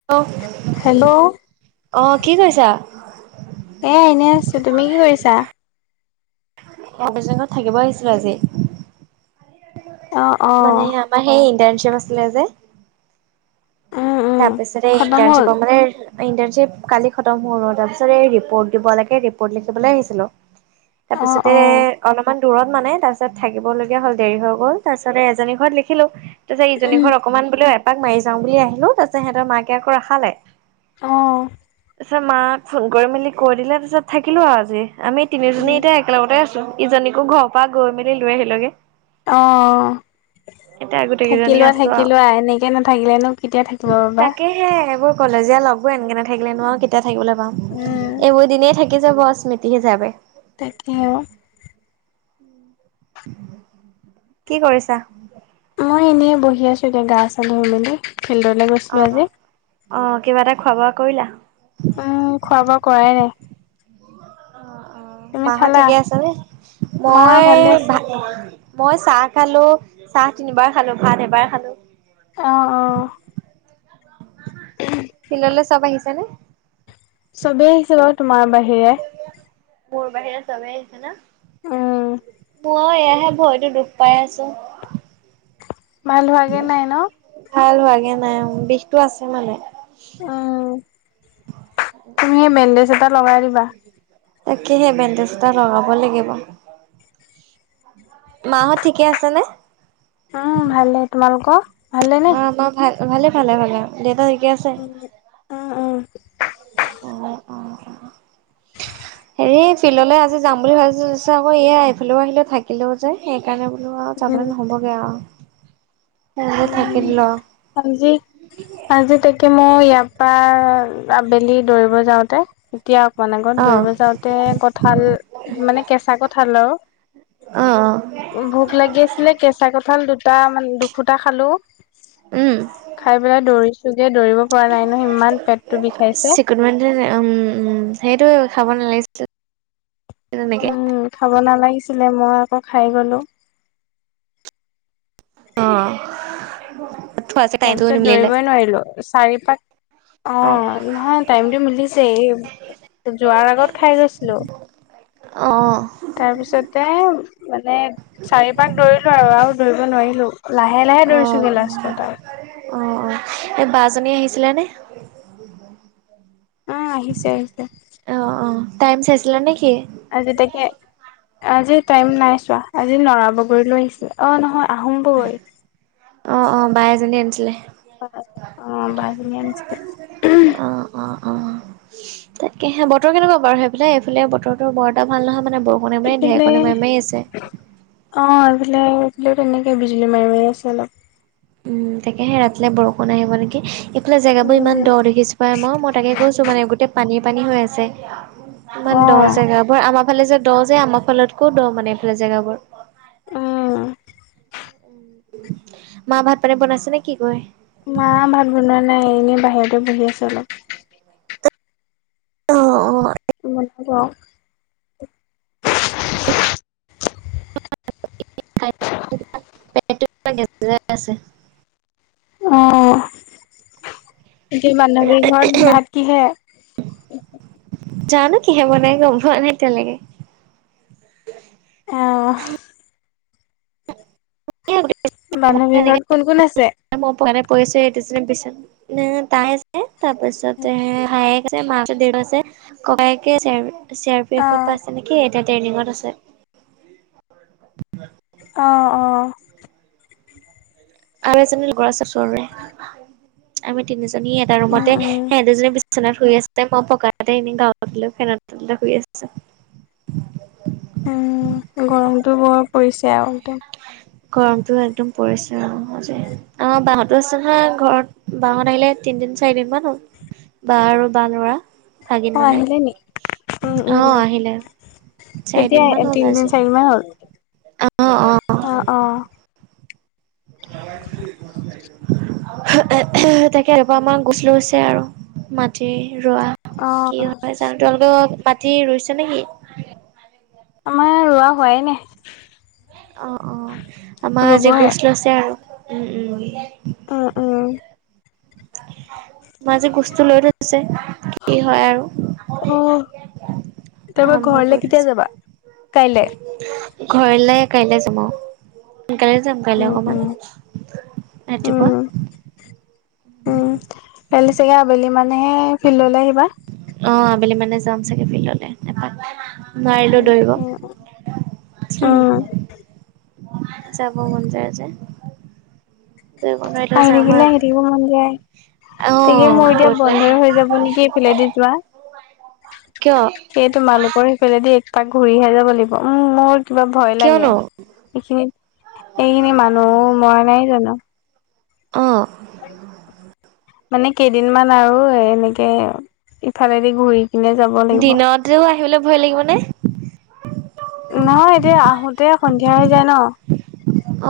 [unintelligible] Hello! অ', কি কৰিছা? এয়া, এনেই আছোঁ। তুমি কি কৰিছা? [unintelligible] থাকিব আহিছিলো আজি। অ অ মানে ইয়াৰ পৰা সেই ইণ্টাৰশ্বিপ আছিলে যে। উম উম তাৰপিছতে খতম হ'ল ইণ্টাৰশ্বিপ মানে ইণ্টাৰশ্বিপ কালি খতম হ'ল। অ', তাৰ পিছত এই ৰিপৰ্ট দিব লাগে, ৰিপৰ্ট লিখিবলৈ আহিছিলোঁ। অ তাৰপিছতে অ অলপমান- দূৰত মানে তাৰপিছত থাকিব লগগীয়া হ'ল দেৰি হৈ গ'ল। তাৰপিছত এজনী ঘৰত লিখিলো তাৰপিছত ইজনী উম ঘ- অকণমান বোলোঁ এপাক মাৰি যাওঁ বুলি আহিলো তাৰপিছত সিহঁতৰ মাকে আকৌ ৰখালে। অঁ। তাৰপিছত মাক ফোন কৰি মেলি কৈ দিলে তাৰপিছত থাকিলোঁ আৰু আজি, আমি তিনিজনী উম এতিয়া একেলগতে আছোঁ। ইজনীকো ঘৰ পৰা গৈ মেলি লৈ আহিলে গে। অঁ', এতিয়া গোটেই কেইজনী আছো আও। থাকিলোৱা-থাকিলোৱা এনে- কে নাথাকিলেনো কেতিয়া থাকিব পাবা। এ' এইবোৰ কলেজীয়া লগ এনকে নাথাকিলে নোৱাৰ কেতিয়া থাকিবলৈ পাম। উম এইবোৰ দিনেই- থাকি যাব স্মৃতি হিচাপে। তাকে, অ'। কি কৰিছাঁ? মই এনেই বহি আছোঁ এতিয়া গা চা ধুই মেলি ফিল্ডলৈ গৈছোঁ। অঁ', -অঁ', -কিবা এটা খোৱা-বোৱা কৰিলা। উমঁ, খোৱা-বোৱা কৰাই নাই। অঁ', -অঁ', তুমি মাঁহত খালা ঠিকে আছে নে? মা মই ভালে আছে ভাত মই চাহ খালো, চাহ তিনিবাৰ খালো, ভাত এবাৰ খালো। অঁ। উম'। ফিল্ডলৈ চব আহিছে নে? চবেই আহিছে বাৰু তোমাৰ বাহিৰে। মোৰ বাহিৰে চবেই আহিছে ন' উম মই এয়াহে ভৰিতো দুখ পাই আছোঁ। ভাল হোৱাগে নাই ন'। ভাল হোৱা গে নাই বিষতটো আছে মানে। উমঁ, তুমি এই বেণ্ডেজ এটা লগাই দিবা। তাকে'হে সেই বেণ্ডেজ এটা লগাব লাগিব। মাহঁত ঠিকে আছে নে? উমঁ' ভালে। তোমালোকৰ ভালে নে? অ', মা ভাল, ভালে-ভালে-ভালে। দেউতা ঠিকে আছে? উম। উম অঁ', -অঁ', -অঁ', -। হেৰি ফিল্ডলৈ আজি যাম বুলি ভাবিছোঁ আকৌ এয়া এইফালে আহিলোঁ, থাকিলোঁ- সেইকাৰণে বোলো আৰু উম যাবলে উম নহ'বগে আৰু। বোলো উম, থাকি দিলো আৰু আজি আজি তাকে মই ইয়াৰ পৰা আবেলি দৌৰিব যাওঁতে- এতিয়া অকণমান আগত অ', দৌৰিব যাওঁতে কঠাল মানে কেঁচা কঠাল আৰু- অ', অ', ভোক লাগি আছিলে কেঁচা কঁঠাল দুটা মানে দুফুটা খালো। উম। খাই পেলাই দৌৰিছো গৈ দৌৰিব পৰা নাই নহয় ইমান পেটটো বিষাইছে। উম-উম, সেইটোৱে খাব নালাগিছিল তেনেকে। উম খাব নালাগিছিলে মই আকৌ খাই গ'লোঁ। অ'। থোৱাছে টাইমটোও তাৰপিছত নিমিলিলে দৌৰিবই নোৱাৰিলোঁ। চাৰি পাক অঁ', নহয়, টাইমটো মিলিছে এই যোৱাৰ আগত খাই গৈছিলো। অঁ। তাৰ পিছতে মানে চাৰি পাক দৌৰিলো আৰু আৰু দৌৰিব নোৱাৰিলো লাহে লাহে অ', দৌৰিছোগে লাষ্টত আৱ অ অ এই বাজনী আহিছিলে নে? অ আহিছে আহিছে অ অ টাইম চাইছিলা নেকি? আজি তাকে আজি টাইম নাই চোৱা আজি নৰা বগৰীলৈ আহিছে অ নহয় আহোম ব'গৈ অ অ বাই এজনী আনিছিলে অ বাইজনীয়ে আনিছিলে অ অ অ তাকে সে বতৰ কেনেকুৱা বাৰু সেইফালে এইফালে বতৰটো বৰএটা ভাল নহয় মানে বৰ এপিলে অ এইফালে এইফালেও তেনেকে বিজুলী মাৰি মাৰি আছে অলপ উম তাকে সে ৰাতিলে বৰষুণ আহিব নেকি এইফালে জেগাবোৰ ইমান দৰ উম দেখিছো পাই মই, মই তাকে কৈছো মানে গোটেই পানী পানী হৈ আছে ইমান অ দহ জেগা বোৰ আমাৰ ফালে যে দ' যে আমাৰ ফালতকো দ'মানে এইফালে জেগাবোৰ অ মা ভাত-পানী বনাইছে নে কি কয় মা ভাত বনোৱা নাই এনেই বাহিৰতে বহি আছে অলপ অ অ [unintelligible] [unintelligible] অ এতিয়া বান্ধৱীৰ ঘৰত ভাত কিহেৰে? যা নো কিহে বনাই গম পোৱা নাই এতিয়ালৈকে অ এতিয়ালৈকে। বান্ধৱী ঘৰত কোন কোন আছে? মই পৱা নাই পৰিছো এতিয়া জাছ বিচনাত তাই আছে, তাৰ পিছতে ভাইক, মা আছে, দেউতা আছে ককায়েকে চি আৰ পি অ এফত পাইছে নেকি এতিয়া ট্ৰেইনিত আছে অঁ অঁ আৰু এজনী লগৰ আছে ওচৰৰে আমি, তিনিজনী এটা উম ৰুমতে উম সেটি দুজনী বি চনাত শুই আছে, মই পকাতে এনে গাঁওতো লৈ ফেনৰ তলতে শুই আছোঁ উম গৰমটো বৰ পৰিছে আৱ একদম গৰমটো একদম পৰিছে অ আজি আমাৰ বাহতো আছে নহয় ঘৰত বাহত আহিলে তিনদিন, চাৰিদিন মান হল বা আৰু বা ল'ৰা ভাগিন অ মানে আহিলে নি উম অ উম আহিলে কেতিয়া চাৰিদিন মান হ'ল তিনদিন আজি। চাৰিদিনমান হ'ল অ অ [unintelligible] তাকে এবা আমাৰ গুছ লৈছে আৰু মাটি ৰোৱা অ কি হয় চাওঁ তোমালোকৰ মাতি ৰুইছে নেকি? আমাৰ ৰোৱা হোৱাই নায় অ অ আমাৰ আজি ৰুবহে গোছ লৈছে আৰু উম উম অ অ আমা আজি গোচটো লৈ থৈ দিছে কি হয় আৰু তাৰপা আৰম্ভ ঘৰলে কৰি কেতিয়া থৈছে যাবা কাইলে? ঘৰলে কাইলে যাম অ সোনকালে যাম উম বেলেগ উম অকণমান উম ৰাতিপুৱা উম, কালিলৈ চাগে আবেলি মানেহে ফিল্ডলৈ আহিবা? অ, আবেলি মানে যাম চাগে, ফিল্ডলৈ এপাক। নোৱাৰিলেও উম দৌৰিব। উম উম যাব মন যায় যে। দৌৰিব নোৱাৰিলেও আহি যাম আও থাকিলে আহি থাকিব এপাক মন যায়। তাকে অ মোৰ এতিয়া গধূলি বন্ধই হৈ যাব নেকি, এইফালেদি যোৱা। কিয়? সেই তোমালোকৰ মানু্হ ঘৰ সেইফালেদি এক পাক ঘূৰিহে যাব লাগিব। উম মোৰ কিবা ভয় লাগে। কিয়নো এইখিনিত- এইখিনি মানুহ মৰা নাই জানো? অঁ। মানে কেইদিন মান আৰু এ এনেকে ইফালেদি ঘূৰি। এনে যাব লাগিব দিনতেও আহিবলৈ ভয় লাগিব নে? নহয়, এতিয়া আহোতে সন্ধিয়া হৈ যায় ন।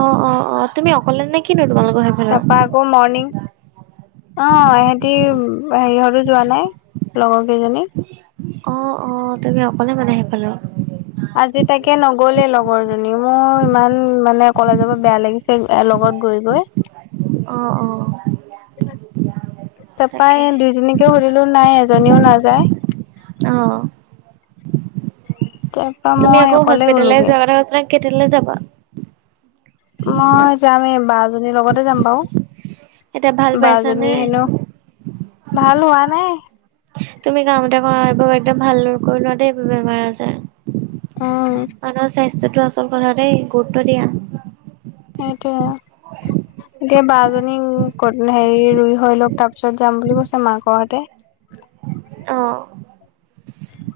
অ- অ- অ, তুমি অকলে নেকি নে তোমালোকৰ সেইফালে? তাৰপৰা আকৌ মৰ্ণিং। অ, সিহঁতি হেৰিহঁতো যোৱা নাই, লগৰ কেইজনী। অ- অ, তুমি অকলে মানে সেইফালৰ। আজি তাকে নগলে লগৰ জনী মোৰ ইমান মানে কলেজৰ পৰা বেয়া লাগিছে। কোনোবাই লগত গৈ- গৈ। অ- অ। তাৰপাৰাই তাকেহে দুইজনীকে সুধিলো নাই এজনীও নাযায়। অ। তাৰপৰা তুমি মই আকৌ অকলে হস্পিতেললৈ গ'লোগে যোৱাৰ কাৰণে কেতিয়লৈ যাবা? মই যামে, এই বা জনীৰ লগতে যাম বাৰু। এতিয়া ভাল পাইছানে? বাজনী হেনো ভাল হোৱা নাই। তুমি কাম এটা কৰা একদম ভালদৰে কৰি ল দেই এই বেমাৰ- আজাৰ। উম মানুহৰ স্বাস্থ্যটো আচল কথা দেই, গুৰুত্ব দিয়া। সেইটোৱে। এতিয়া বা জনীক হেৰি ৰুই হৈ লওক, তাৰ পিছত যাম বুলি কৈছে মাকৰ হতে। অ।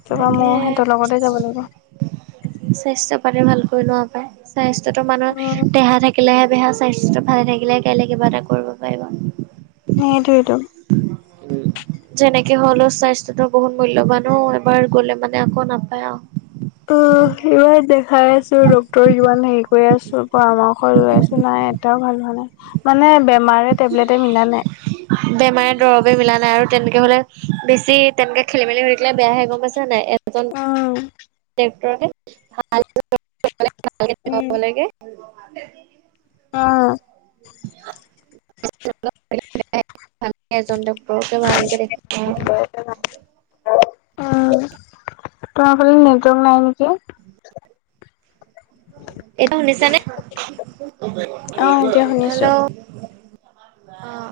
তাৰপৰা মইও সিহঁতৰ লগতে যাব লাগিব। স্বাস্থ্য পাতি ভালকৈ লোৱা পায়, স্বাস্থ্যতো উম মানুহৰ দেহা থাকিলে থাকিলে বেহা। স্বাস্থ্যটো ভালে থাকিলে কাইলে কিবা এটা কৰিব পাৰিব। সেইটোৱেটো। যেনেকে হ'লও স্বাস্থ্যতো বহুত মূল্যবানো অ। এবাৰ গলে মানে আকৌ নাপায় আৰু। অ, ইমান দেখাই আছোঁ। ডাকক্তৰ যিমান হেৰি কৰি আছোঁ, পৰামৰ্শ লৈ আছোঁ। নাই এটাও ভাল হোৱা নাই। মানে বেমাৰে টেবলেটে মিলা নাই। বেমাৰে দৰৱে মিলা নাই। আৰু তেনেকে হলে বেছি তেনেকে খেলি- মেলি হৈ থাকিলে বেয়াহে। গম পাইছে নাই। এজন উম ডাক্তৰক ভালকে উম দেখুৱাব লাগে। অ। অ। [unintelligible] এজন ডাক্তৰকে ভালকে দেখুৱাব লাগে। উম, তোমাৰ ফালে নেটৱৰ্ক নাই নেকি? [unintelligible] এইটো শুনিছ নে? অ', এতিয়া হেল্ল শুনিছোঁ। অ',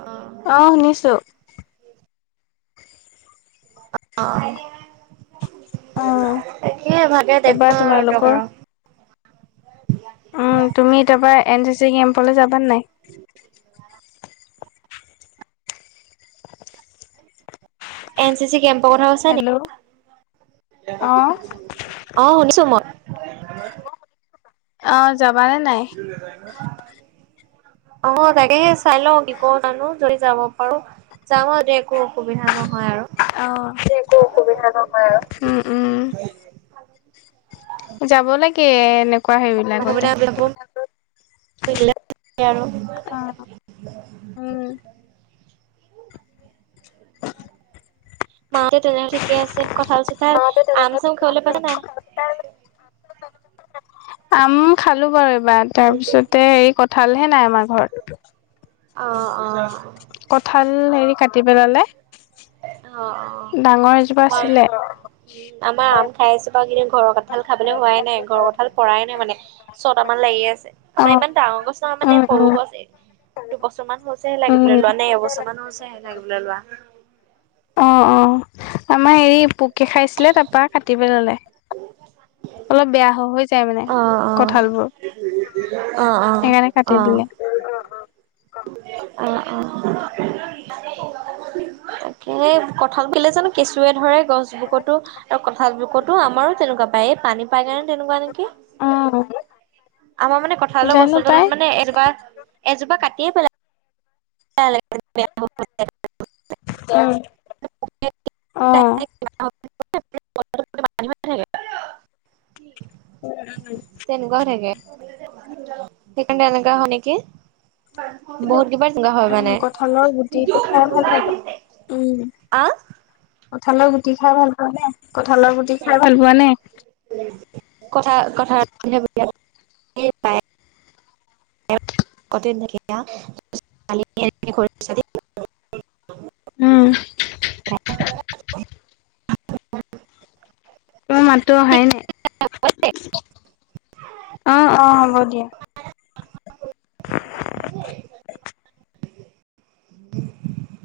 অ শুনিছো। অঁ অ', তেতিয়া ভাদে তাৰপা দেখুৱাম আৰু তোমালোকৰ? ডক্টৰক। উম তুমি তাপা এন চি চি কেম্পলৈ যাবা নাই? এন চি চি কেম্পৰ কথা কৈছা নি? অ', অ শুনিছো মই। অ যাবানে নাই? অ তাকেহে চাই লও কি কৰো জানো। যদি যাব পাৰো, যাওঁ একো অসুবিধা নহয় আৰু। অ সেই একো অসুবিধা নহয় আৰু উম উম। যাব লাগে এনেকুৱা সেইবিলাকতে। অসুবিধা [inaudible] আৰু উম মা হতে তেনেলে ঠিকে আছে, কথাল চঠাল‌, আম চাম খুৱাবলে পাইচা নাই? আম খালো বাৰু এইবাৰ তাৰপিছতে হেৰি কথা হাল হে নাই আমাৰ ঘৰত। অ অ কঠাল হেৰি কাটি পেলালে। অ অ ডাঙৰ এজোপা হয়। আছিলে আমাৰ আম খাই আছো বাৰু কিন্তু ঘৰৰ কঁঠাল খাবলে হোৱাই নাই ঘৰৰ কঁঠাল পৰাই নাই মানে। ছটামান লাগি আছে আমাৰ অ', ইমান ডাঙৰ গছ নহয় উম, মানে উম, সৰু গছ এ। দুবছৰমান হৈছেহে লাগিবলে উম। লোৱা নে এবছৰমান হৈছেহে লাগিবলে লোৱা। অ', অ', আমাৰ হেৰি পোকে খাইছিলে তাৰপা কাটি পেলালে অলপ বেয়া হৈ যায়। মানে অ', অ', কঠালবোৰ অ', সেইকাৰণে কাটি দিলে। আহ অ [unintelligible] হে কঁঠাল কেলে জানো কেঁচুৱে ধৰে গছবকতো। আৰু কঠাল বকতো আমাৰো তেনেকুৱা পায় এই পানী পায় কেনে তেনেকুৱা নেকি। অ', আমাৰ মানে কঠালৰ জানো বস্তু তত পাই মানে এজোপা এজোপা কাটিয়ে পেলাই। [inaudible] অ'। [inaudible] উম উম তেনেকুৱাও থাকে সেইকাৰণে তেনেকুৱা হয় নেকি, বহুত কিবা উম, কঠালৰ গুটিটো খাই ভাল লাগে। উম আ কঁঠালৰ গুটি খাই ভাল পোৱা নে কঠালৰ গুটি খাই ভাল পোৱা নে? কথা কথা [inaudible] [inaudible] উম তোমাৰ মাতটো অহাই নাই। অ অ হ'ব দিয়া। [inaudible] [unintelligible]